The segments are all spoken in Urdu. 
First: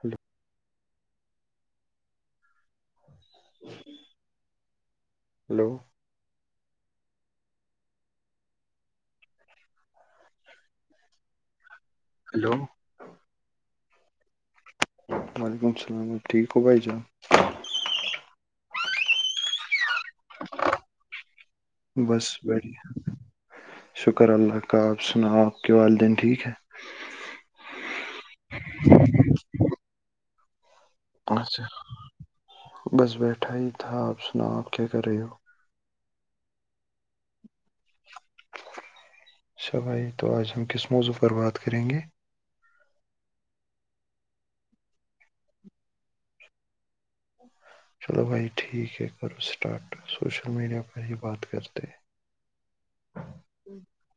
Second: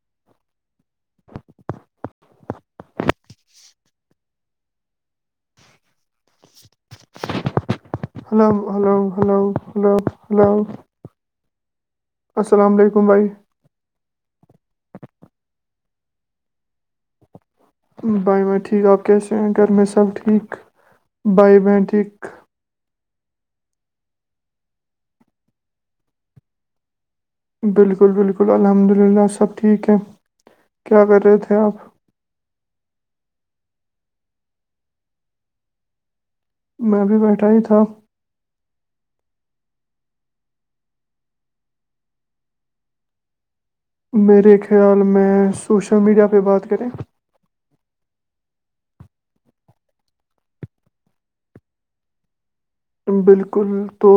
Hello hello hello hello hello hello hello hello السلام علیکم ممبئی وعلیکم السلام ٹھیک ہو بھائی جا بائی میں ٹھیک آپ کیسے ہیں گھر میں سب ٹھیک بائی ب بس ٹھیک شکر اللہ کا آپ سناؤ آپ کے والدین ٹھیک ہے بالکل بالکل الحمد للہ سب ٹھیک ہے کیا کر ا رہے تھے آپ بس بیٹھا ہی تھا آپ سناؤ آپ کیا کر رہے ہو میں بھیھی بیٹھا ہی تھا س بھائی تو آج ہم کس موضوع پر بات کریں گے میرے خیال میں سوشل میڈیا پہ بات کریں چلو بھائی ٹھیک ہے کرو اسٹارٹ سوشل میڈیا پر ہی بات کرتے ہیں بالکل تو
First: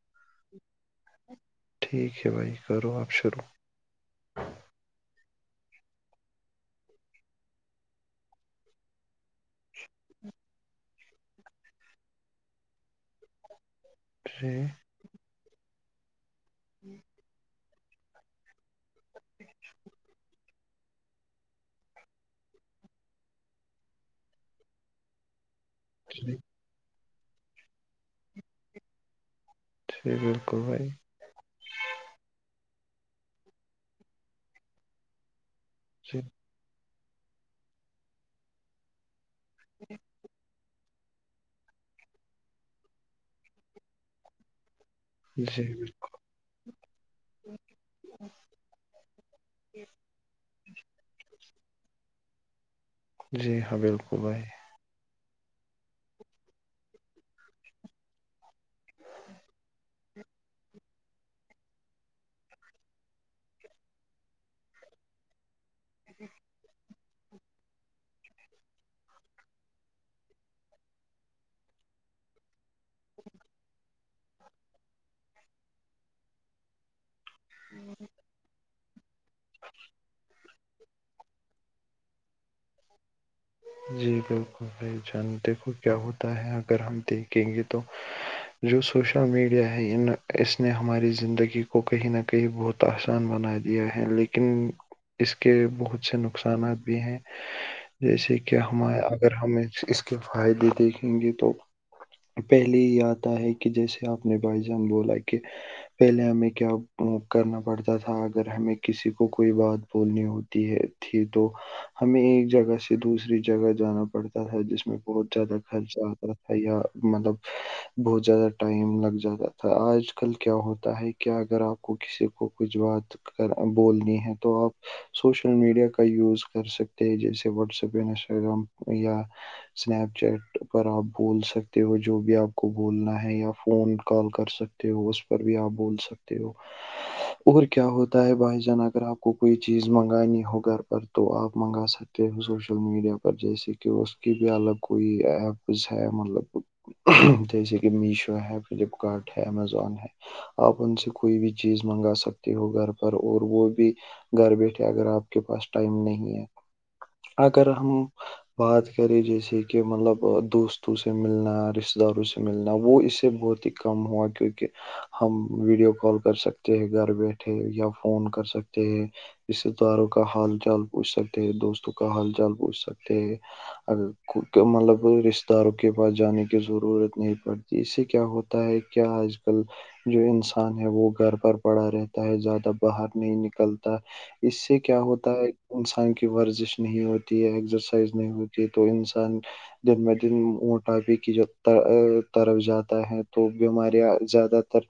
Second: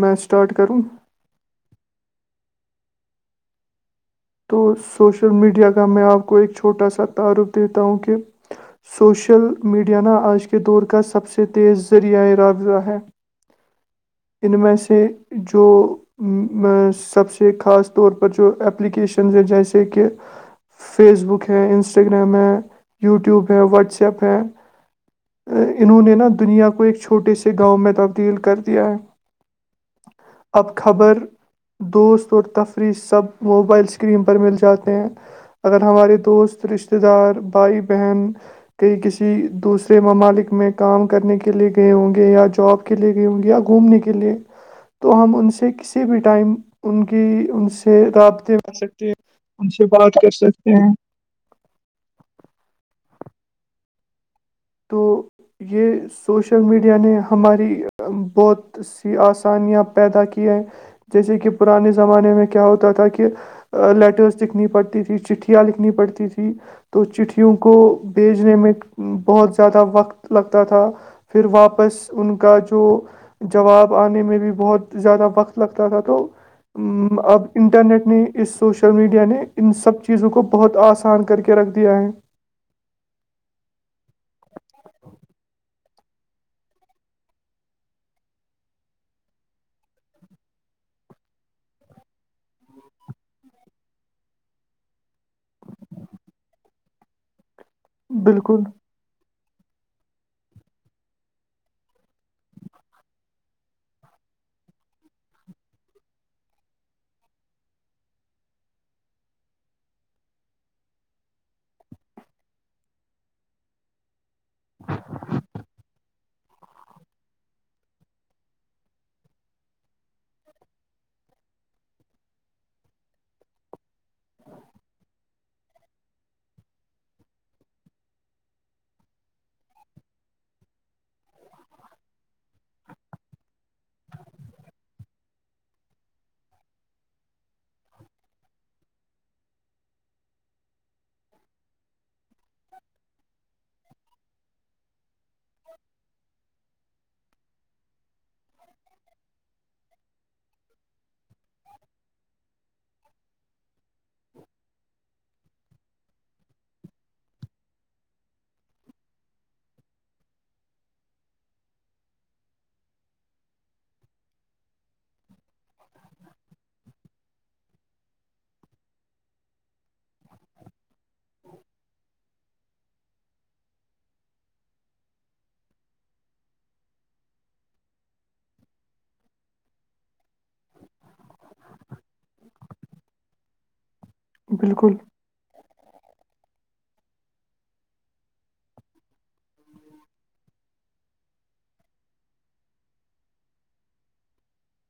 میں اسٹارٹ کروں ٹھیک ہے بھائی کرو آپ شروع تو سوشل میڈیا کا میں آپ کو ایک چھوٹا سا تعارف دیتا ہوں کہ سوشل میڈیاانا آج کے دور کا سب سے تیز ذریعۂ راابضہ ہے جی ان میں سے جو سب سے خاص طور پر جو ایپلیکیشنز ہیں جیسے کہ فیس بک ہے انسٹاگرام ہے یوٹیوب ہے واٹسپ ہے انہوں نے نا جی دنیا کو ایک چھوٹے سے گاؤں میں تبدیل کر دیا ہے جی بالکل اب بھائی خبر دوست اور تفریح سب موبائل سے اسکریم پر مل جاتے ہیں اگر ہمارے جی دوست رشتتے دار بھائی بہن کئی کسی دوسرے ممالک میں کام کرنے کے لیے گئے ہوں گے یا جاب کے لیے گئے ہوں گے یا گھومنے کے لیے تو ہم ان جی سے بالکل، کسی بھی ٹائم ان کی ان سے رابطے میں ان سے بات کر سکتے ہیں جی ہاں بالکل بھائی تو یہ سوشل میڈیا نے ہماری بہت سی آسانیاں پیدا کی ہیں جیسے کہ پرانے زمانے میں کیا ہوتا تھا کہ لیٹرس دکھنی پڑتی تھی چٹھی لکھنی پڑتی تھی تو چٹھیوں کو بھیجنے میں بہت زیادہ وقت لگتا تھا پھر واپس ان کا جو جواب آنے میں بھی بہت زیادہ وقت لگتا تھا تو اب انٹرنیٹ نے اس سوشل میڈیا نے ان سب چیزوں کو بہت آسان کر کے رکھ دیا ہے جی بالکل بھائی جان دیکھو کیا ہوتا ہے اگر ہم دیکھیں گے تو جو سوشل میڈیا ہے ان اس نے ہماری زندگی کو کہیں نہ کہیں بہت ت آحسان بنا دیا ہے لیکن اس کے بہت سے نقصانات بھی ہیں جیسے کہ بالکل اگر ہم اس کے فائدے دیکھیں گے تو پہلے یہ آتا ہے کہ جیسے آپ نے بھائی جان بولا کہ پہلے ہمیں کیا کرنا پڑتا تھا اگر ہمیں کسی کو کوئی بات بولنی ہوتی ہے تھی تو ہمیں ایک جگہ سے دوسری جگہ جانا پڑتا تھا جس میں بہت زیادہ خرچہ آتا تھا یا مطلب بہت زیادہ ٹائم لگ جاتا تھا آج کل کیا ہوتا ہے کہ اگر آپ کو کسی کو کچھ بات بولنی ہے تو آپ سوشل میڈیا کا یوز کر سکتے ہیں جیسے واٹسپ انسٹاگرام یا اسنیپ چیٹ پر آپ بول سکتے ہو جو بھی آپ کو بولنا ہے یا فون کال کر سکتے ہو اس پر بھی آپ بول سکتے ہو اور کیا ہوتا ہے بھائی جان اگر آپ کو کوئی چیز منگانی ہو گھر پر تو آپ منگا سکتے ہو سوشل میڈیا پر جیسے کہ اس کی بھی الگ کوئی ایپز ہے مطلب جیسے کہ میشو ہے فلپکارٹ ہے امیزون ہے آپ ان سے کوئی بھی چیز منگا سکتے ہو گھر پر اور وہ بھی گھر بیٹھے اگر آپ کے پاس ٹائم نہیں ہے اگر ہم بات کرے جیسے کہ مطلب دوستوں سے ملنا رشتتے داروں سے ملنا وہ اس سے بہت ہی کم ہوا کیونکہ ہم ویڈیو کال کر سکتے ہیں گھر بیٹھے یا فون کر سکتے ہیں رشتہ داروں کا حال چال پوچھ سکتے ہیں دوستوں کا حال چال پوچھ سکتے ہیں مطلب رشتتے داروں کے پاس جانے کی ضرورت نہیں پڑتی اس سے کیا ہوتا ہے کیا آج کل جو انسان ہے وہ گھر پر پڑا رہتا ہے زیادہ باہر نہیں نکلتا اس سے بالکل کیا ہوتا ہے انسان کی ورزش نہیں ہوتی ہے نہیں ہوتی تو انسان دن بہ دن موٹاپے کی جو طرف جاتا ہے تو بیماریاں زیادہ تر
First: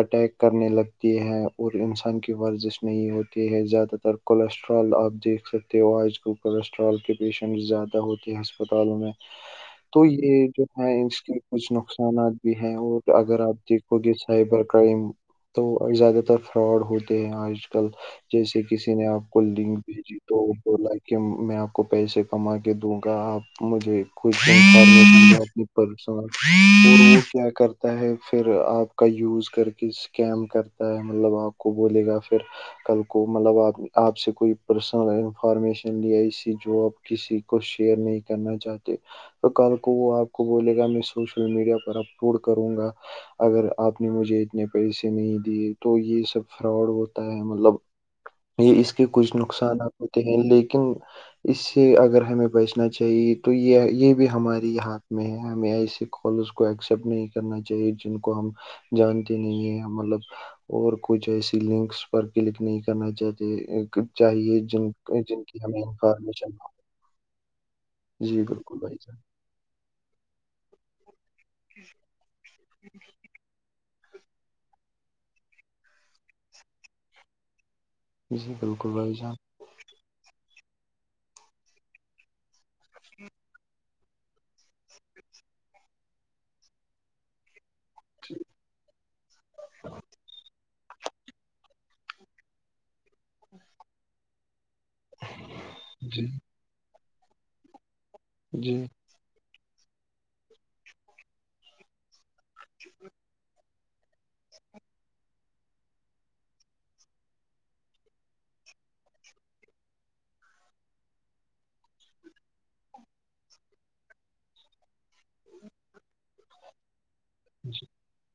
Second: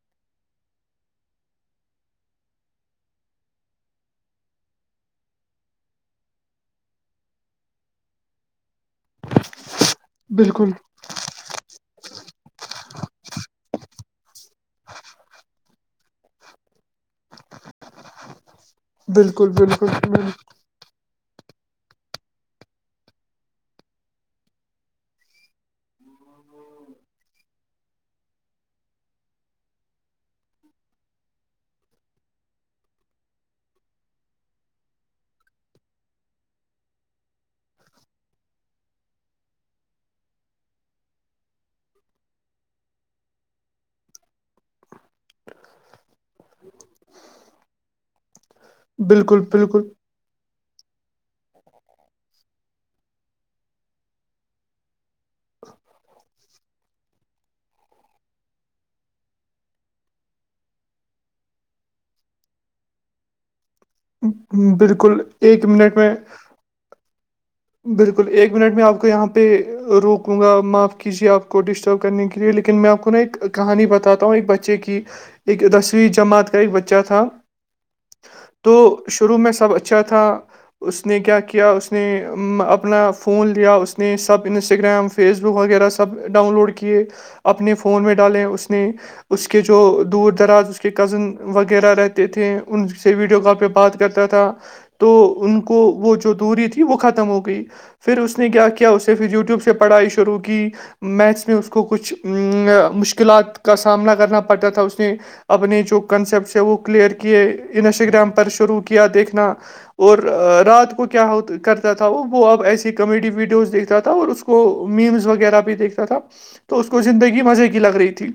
اٹیک کرنے لگتی ہیں اور انسان کی ورزش نہیں ہوتی ہے زیادہ تر کولیسٹرال آپ دیکھ سکتے ہو آج کو کوسٹرال کے پیشنٹ زیادہ ہوتے ہیں ہسپتالوں میں تو یہ جو بالکل ہے اس کی کچھ نقصانات بھی ہیں اور اگر آپ دیکھو گے سائبر کرائم تو زیادہ تر فراڈ ہوتے ہیں آج کل جیسے کسی نے آپ کو بالکل لنک بالکل بھیجی تو بولا کہ میں آپ کو پیسے کما کے دوں گا آپ مجھے انفارمیشن اور وہ کیا کرتا ہے پھر آپ کا یوز کر کے اسکیم کرتا ہے مطلب آپ کو بولے گا پھر کل کو مطلب آپ آپ سے کوئی پرسنل انفارمیشن لیا اسی جو آپ کسی کو شیئر نہیں کرنا چاہتے تو کل کو وہ آپ کو بولے گا میں سوشل میڈیا پر اپلوڈ کروں گا اگر آپ نے مجھے اتنے پیسے نہیں دیے تو یہ سب فراڈ ہوتا ہے مطلب [inaudible] یہ اس کے کچھ بالکل بالکل نقصانات ہوتے ہیں لیکن اس سے اگر ہمیں بیچنا چاہیے تو یہ یہ بھی ہماری ہاتھ میں ہے ہمیں ایسے کال کو ایکسپٹ نہیں کرنا چاہیے جن کو ہم جانتے نہیں ہیں مطلب اور کچھ ایسی لنکس پر کلک نہیں کرنا چاہتے چاہیے جن بالکل جن کی ایک ہمیں منٹ میں [inaudible] ہو بالکل جی ایک منٹ بالکل میں بھائی آپ کو جان یہاں پہ روکوں گا معاف کیجیے آپ کو ڈسٹرب کرنے کے لیے لیکن میں آپ کو نا ایک کہانی بتاتا ہوں ایک بچے کی ایک دسویں جماعت کا ایک بچہ تھا جی تو بالکل بھائی جان شروع میں سب اچھا تھا اس نے کیا کیا اس نے اپنا فون لیا اس سب انسٹاگر فیس بک وغیرہ سب ڈاؤن لوڈ کیے اپنے فون میں ڈالیں اس نے اس کے جو دور دراز کے کزن وغیرہ رہتے تھے ان سے ویڈیو کال پہ بات کرتا تھا تو ان کو وہ جی جو دوری تھی وہ ختم ہو گئی پھر اس نے کیا جی کیا اس سے پھر یوٹیوب سے پڑھائی شروع کی میتھس میں اس کو کچھ مشکلات کا سامنا کرنا پڑتا تھا اس نے اپنے جو کنسپٹس وہ کلیئر کیے انسٹاگرام پر شروع کیا دیکھنا اور رات کو کیا ہو کر تھا وہ وہ اب ایسی کامیڈی ویڈیوز دیکھتا تھا اور اس کو میمز وغیرہ بھی دیکھتا تھا تو اس کو زندگی مزے کی لگ رہی تھی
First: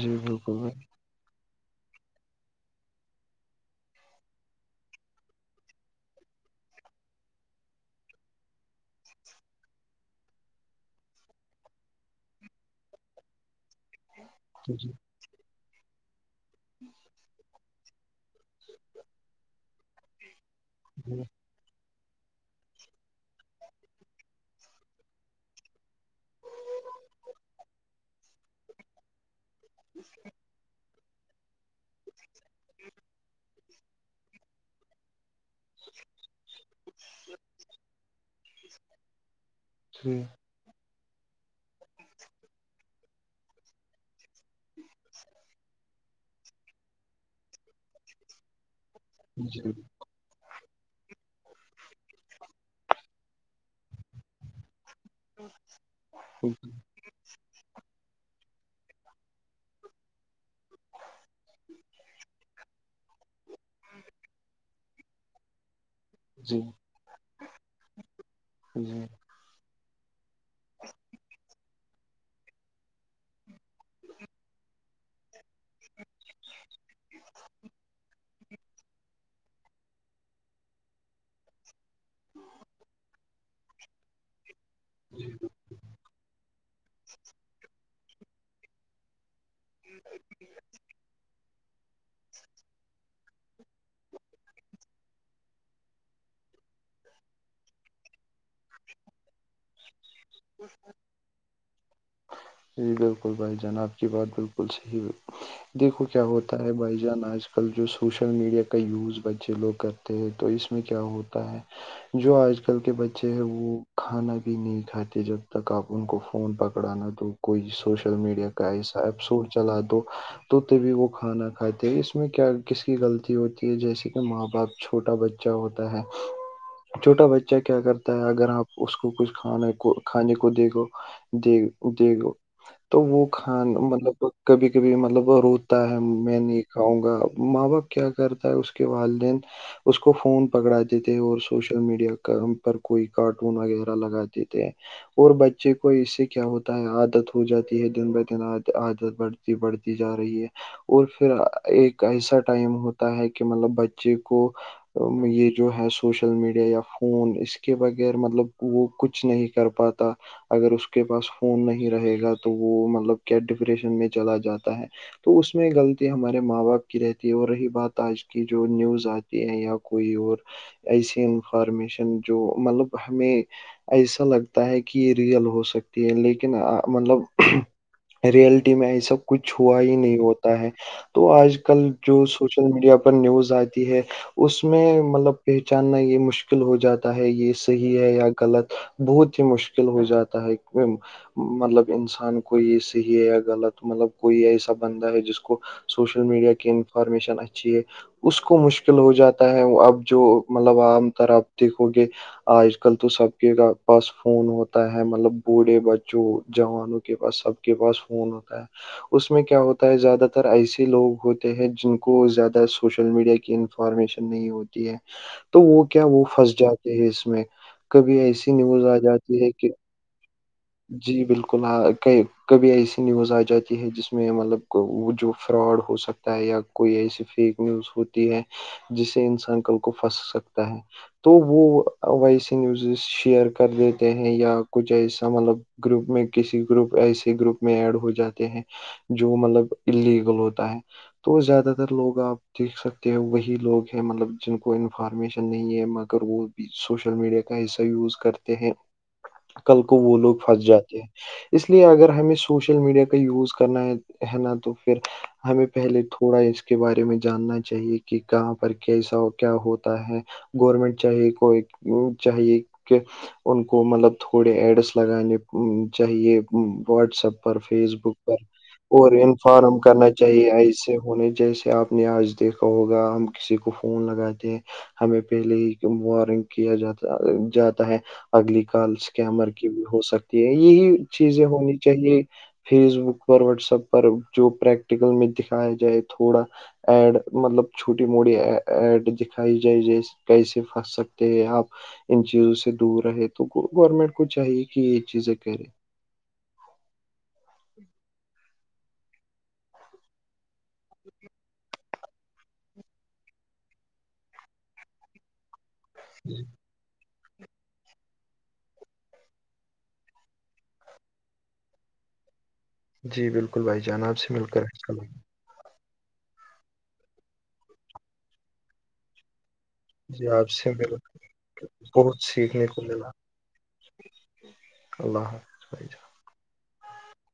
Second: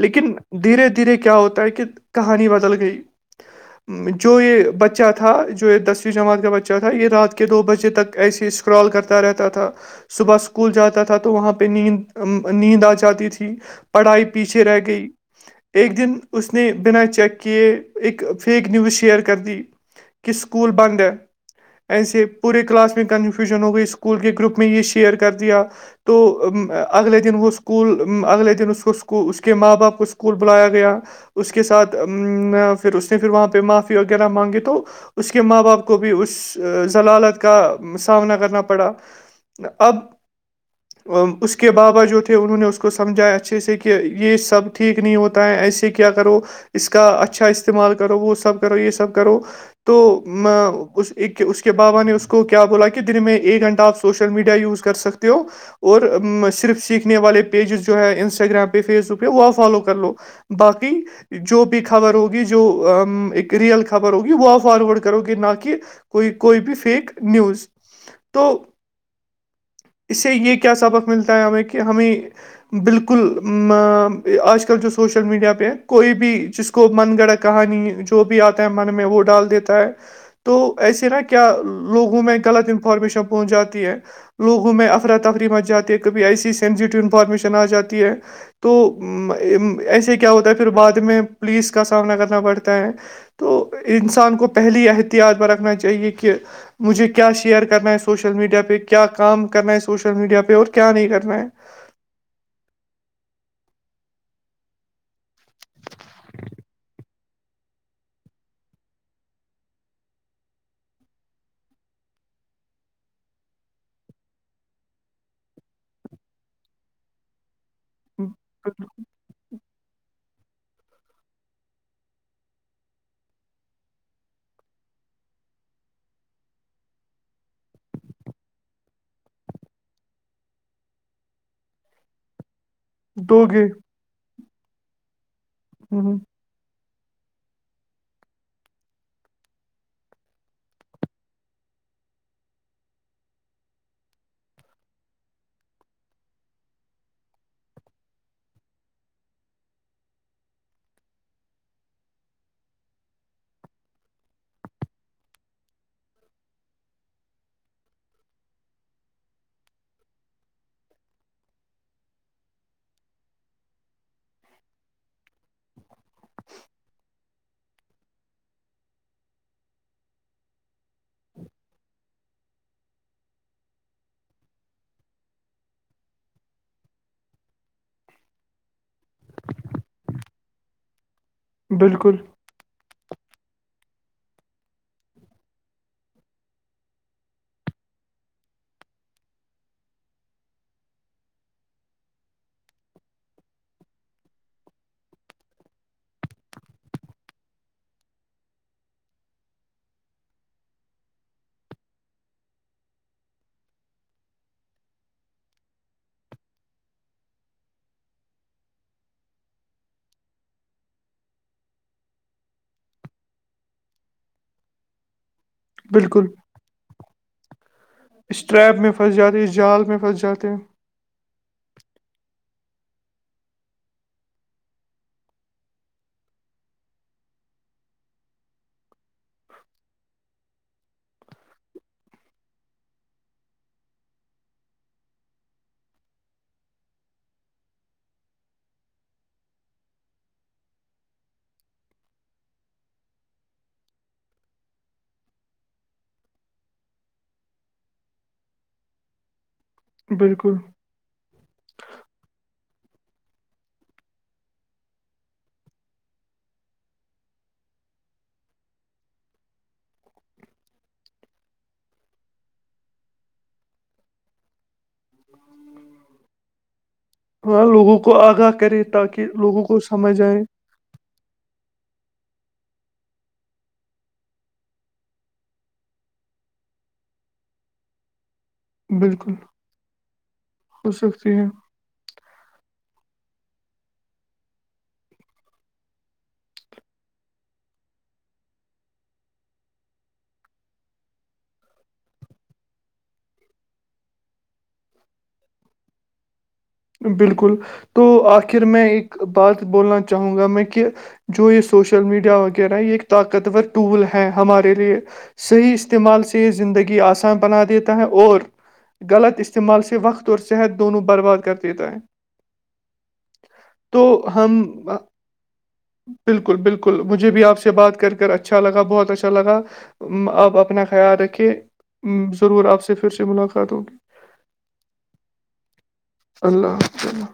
جی لیکن بالکل بھائی دھیرے دھیرے کیا ہوتا ہے کہ کہانی بدل گئی جو یہ بچہ تھا جو یہ دسویں جماعت کا بچہ تھا تھا یہ رات کے دو بجے تک ایسے اسکرال کرتا رہتا تھا صبح اسکول جاتا تھا تو وہاں پہ نیند نیند آ جاتی تھی پڑھائی پیچھے رہ جی گئی ایک دن اس نے بنا چیک کیے ایک فیک نیوز شیئر کرتی کہ سکول بند ہے جی ایسے پورے کلاس میں کنفیوژن ہو گئی اسکول کے گروپ میں یہ شیئر کر دیا تو اگلے دن وہ اسکول اگلے دن اس کو کو اس کے ماں باپ کو اسکول بلایا گیا اس کے ساتھ پھر اس نے پھر وہاں پہ معافی وغیرہ مانگی تو اس کے ماں باپ کو ذلالت کا سامنا کرنا پڑا اب جی اس کے بابا جو تھے انہوں نے اس کو سمجھایا اچھے سے کہ یہ سب ٹھیک نہیں ہوتا ہے ایسے کیا کرو اس کا اچھا استعمال کرو وہ سب کرو یہ سب کرو جی تو میں اس ایک کہ اس کے بابا نے اس کو کیا بولا کہ دن میں ایک گھنٹہ آپ سوشل میڈیا یوز کر سکتے ہو اور بالکل صرف سیخ والے پیجز جو ہے انسٹاگرام پہ فیس بک پہ وہ فالو کر لو باقی جو بھی خبر ہوگی جو ایک ریئل خبر ہوگی وہ فارورڈ کرو گے نہ کہ کوئی کوئی جی بھی جی فیک نیوز تو جی اس سے یہ کیا سبق ملتا ہے ہمیں کہ ہمیں بالکل آج کل جو سوشل میڈیا پہ کوئی بھی چ کو من گڑا کہانی جو بھی آتا ہے من میں وہ ڈال دیتا ہے تو ایسے نا کیا لوگوں میں غلط انفارمیشن پہنچ جاتی ہے لوگوں میں افرا تفری مچ جاتی ہے کبھی ایسی سینجیٹیو انفارمیشن آ جاتی ہے تو ایسے کیا ہوتا ہے پھر بعد میں پولیس کا سامنا کرنا پڑتا ہے تو انسان کو پہلی احتیاط پر ا نا چاہیے کہ مجھے کیا شیئر کرنا ہے سوشل میڈیا پہ کیا کام کرنا ہے سوشل میڈیا پہ اور کیا نہیں کرنا ہے جی بالکل بھائی جان آپ کی بات بالکل صحیح دیکھو کیا ہوتا ہے بھائی جان آج ک آ کل جو سوشل میڈیا کا یوز بچے لوگ کرتے ہیں تو اس میں کیا ہوتا ہے جو آج کل کے بچے ہیں وہ کھانا بھی نہیں کھاتے جب تک آپ ان کو فون پکڑا نہ دو کوئی سوشل میڈیا کا ایسا ایپسو چلا دو تو تبھی وہ کھانا کھاتے اس میں کیا کس کی غلطی ہوتی ہے جیسے کہ ماں باپ چھوٹا بچہ ہوتا ہے چھوٹا بچہ کیا کرتا ہے اگر آپ اس کو کچھ کھانے کو کھانے کو دیدو دیک دیکھ تو وہ دو گے کھان مطلب کبھی کبھی مطلب روتا ہے میں نے کھاؤں گا ماں باپ کیا کرتا ہے اس کے والدین اس کو فون پکڑات دی تھے اور سوشل میڈیا کا پر کوئی کارٹون وغیرہ لگاتے تھے اور بچے کو اس سے کیا ہوتا ہے عادت ہو جاتی ہے دن بہ دن عادت بڑھتی بڑھتی جا رہی ہے اور پھر ایک ایسا ٹائم ہوتا ہے کہ مطلب بچے کو یہ جو ہے سوشل میڈیا یا فون اس کے بغیر مطلب وہ کچھ نہیں کر پاتا اگر اس کے پاس فون نہیں رہے گا تو وہ مطلب کیا ڈپریشن میں چلا جاتا ہے تو اس میں غلطی ہمارے ماں باپ کی رہتی ہے اور رہی بات آج کی جو نیوز آتی- یا کوئی اور ایسی انفارمیشن جو مطلب ہمیں- ایسا لگتا ہے کہ یہ ریئل ہو سکتی ہے لیکن- مطلب ریئلٹی میں ای سب کچھ ہوا ہی نہیں ہوتا ہے تو آج- آج کل بالکل جو سوشل میڈیا پر نیوز آتی ہے- اس میں مطلب پہچاننا یہ مشکل ہو جاتا ہے یہ صحیح ہے یا غلط? بہت ہی مشکل ہو جاتا ہے- مطلب انسان کو یہ صحیح ہے یا غلط مطلب کوئی ایسا بندہ ہے جس کو- سوشل میڈیا کی انفارمیشن اچھی ہے- اس کو مشکل ہو جاتا ہے اب جو مطلب عام طر آپ دیکھو گے- آج کل تو سب کے پاس فون ہوتا ہے مطلب بوڑھے بچ جو جوانوں کے پاس سب کے پاس فون ہوتا ہے اس میں کیا ہوتا ہے زیادہ تر ایسے لوگ ہوتے ہیں جن کو زیادہ سوشل میڈیا کی- فارمیشن نہیں ہوتی ہے تو وہ کیا وہ بالکل پھنس جاتے ہیں اس میں کبھی ایسی اسٹریپ نیوز میں آ پھنس جاتے جاتی ہے اس کہ جال میں پھنس جاتے ہیں جی بالکل کبھی ایسی نیوز آ جاتی ہے جس میں مطلب وہ جو فراڈ ہو سکتا- یا کوئی ایسی فیک نیوز ہوتی ہے جس سے انسان کل کو پھنس سکتا ہے- تو وہ ویسے نیوزز شیئر کر دیتے ہیں یا کچھ ایسا مطلب- گروپ میں کسی گروپ ایسے گروپ میں ایڈ ہو جاتے ہیں- جو مطلب اللیگل ہوتا ہے- تو زیادہ تر لوگ آپ دیکھ سکتے ہو وہی لوگ ہیں مطلب جن کو انفارمیشن نہیں ہے- وہ بھی سوشل میڈیا کا حصہ یوز کرتے ہیں کل کو وہ لوگ- بالکل پھنس اس لیے اگر ہمیں سوشل میڈیا کا یوز کرنا ہے ہے نا تو پھر- ہمیں پہلے تھوڑا اس کے بارے میں جاننا چاہیے کہ کہاں پر کیسا کیا ہوتا ہے- گورمنٹ چاہیے کوئی چاہیے کہ- ان کو مطلب تھوڑے ایڈس لگانے چاہیے واٹس ایپ- پر ہاں فیس لوگوں بک کو پر آگاہ کرے اور تاکہ لوگوں کو انفارم کرنا سمجھ آئے چاہیے ایسے ہونے جیسے آپ- نے آج دیکھا ہوگا ہم کسی کو فون لگاتے ہیں- ہمیں پہلے ہی وارننگ کیا جاتا جاتا ہے اگلی- کالس بالکل کےمر کی بھی ہو سکتی ہے ہو یہی سکتی چیزیں ہے ہونی- چاہیے فیس بک, پر واٹسپ پر, جو پریکٹیکل میں دکھایا جائے تھوڑا- ایڈ مطلب چھوٹی موٹی ایڈ دکھائی جائے جیس- کیسے پھنس سکتے ہیں آپ ان چیزوں سے دور رہے تو گورنمنٹ کو چاہیے کہ- چیزیں کر رہیں بالکل تو آخر میں ایک بات بولنا چاہوں گا میں کہ جو اس- سوشل میڈیا وغیرہ یہ ایک طاقتور ٹول ہے ہمارے لیے- صحیح استعمال سے یہ زندگی آ- بنا دیتا ہے اور غلط استعمال سے وقت اور صحت دونوں برباد کرتا- ت ہے- جی بالکل بھائی جان تو آب سے مل ہم کرل بالکل بالکل مجھے بھی آپ سے بات کر کر اچھا لگا بہت اچھا لگا جی آپ سے اپنا مل خیال رکے کر بہت ضرور سیکھنے کو آپ سے ملا پھر سے ملاقات ہوگی- اللہ حافظ اللہ اللہ-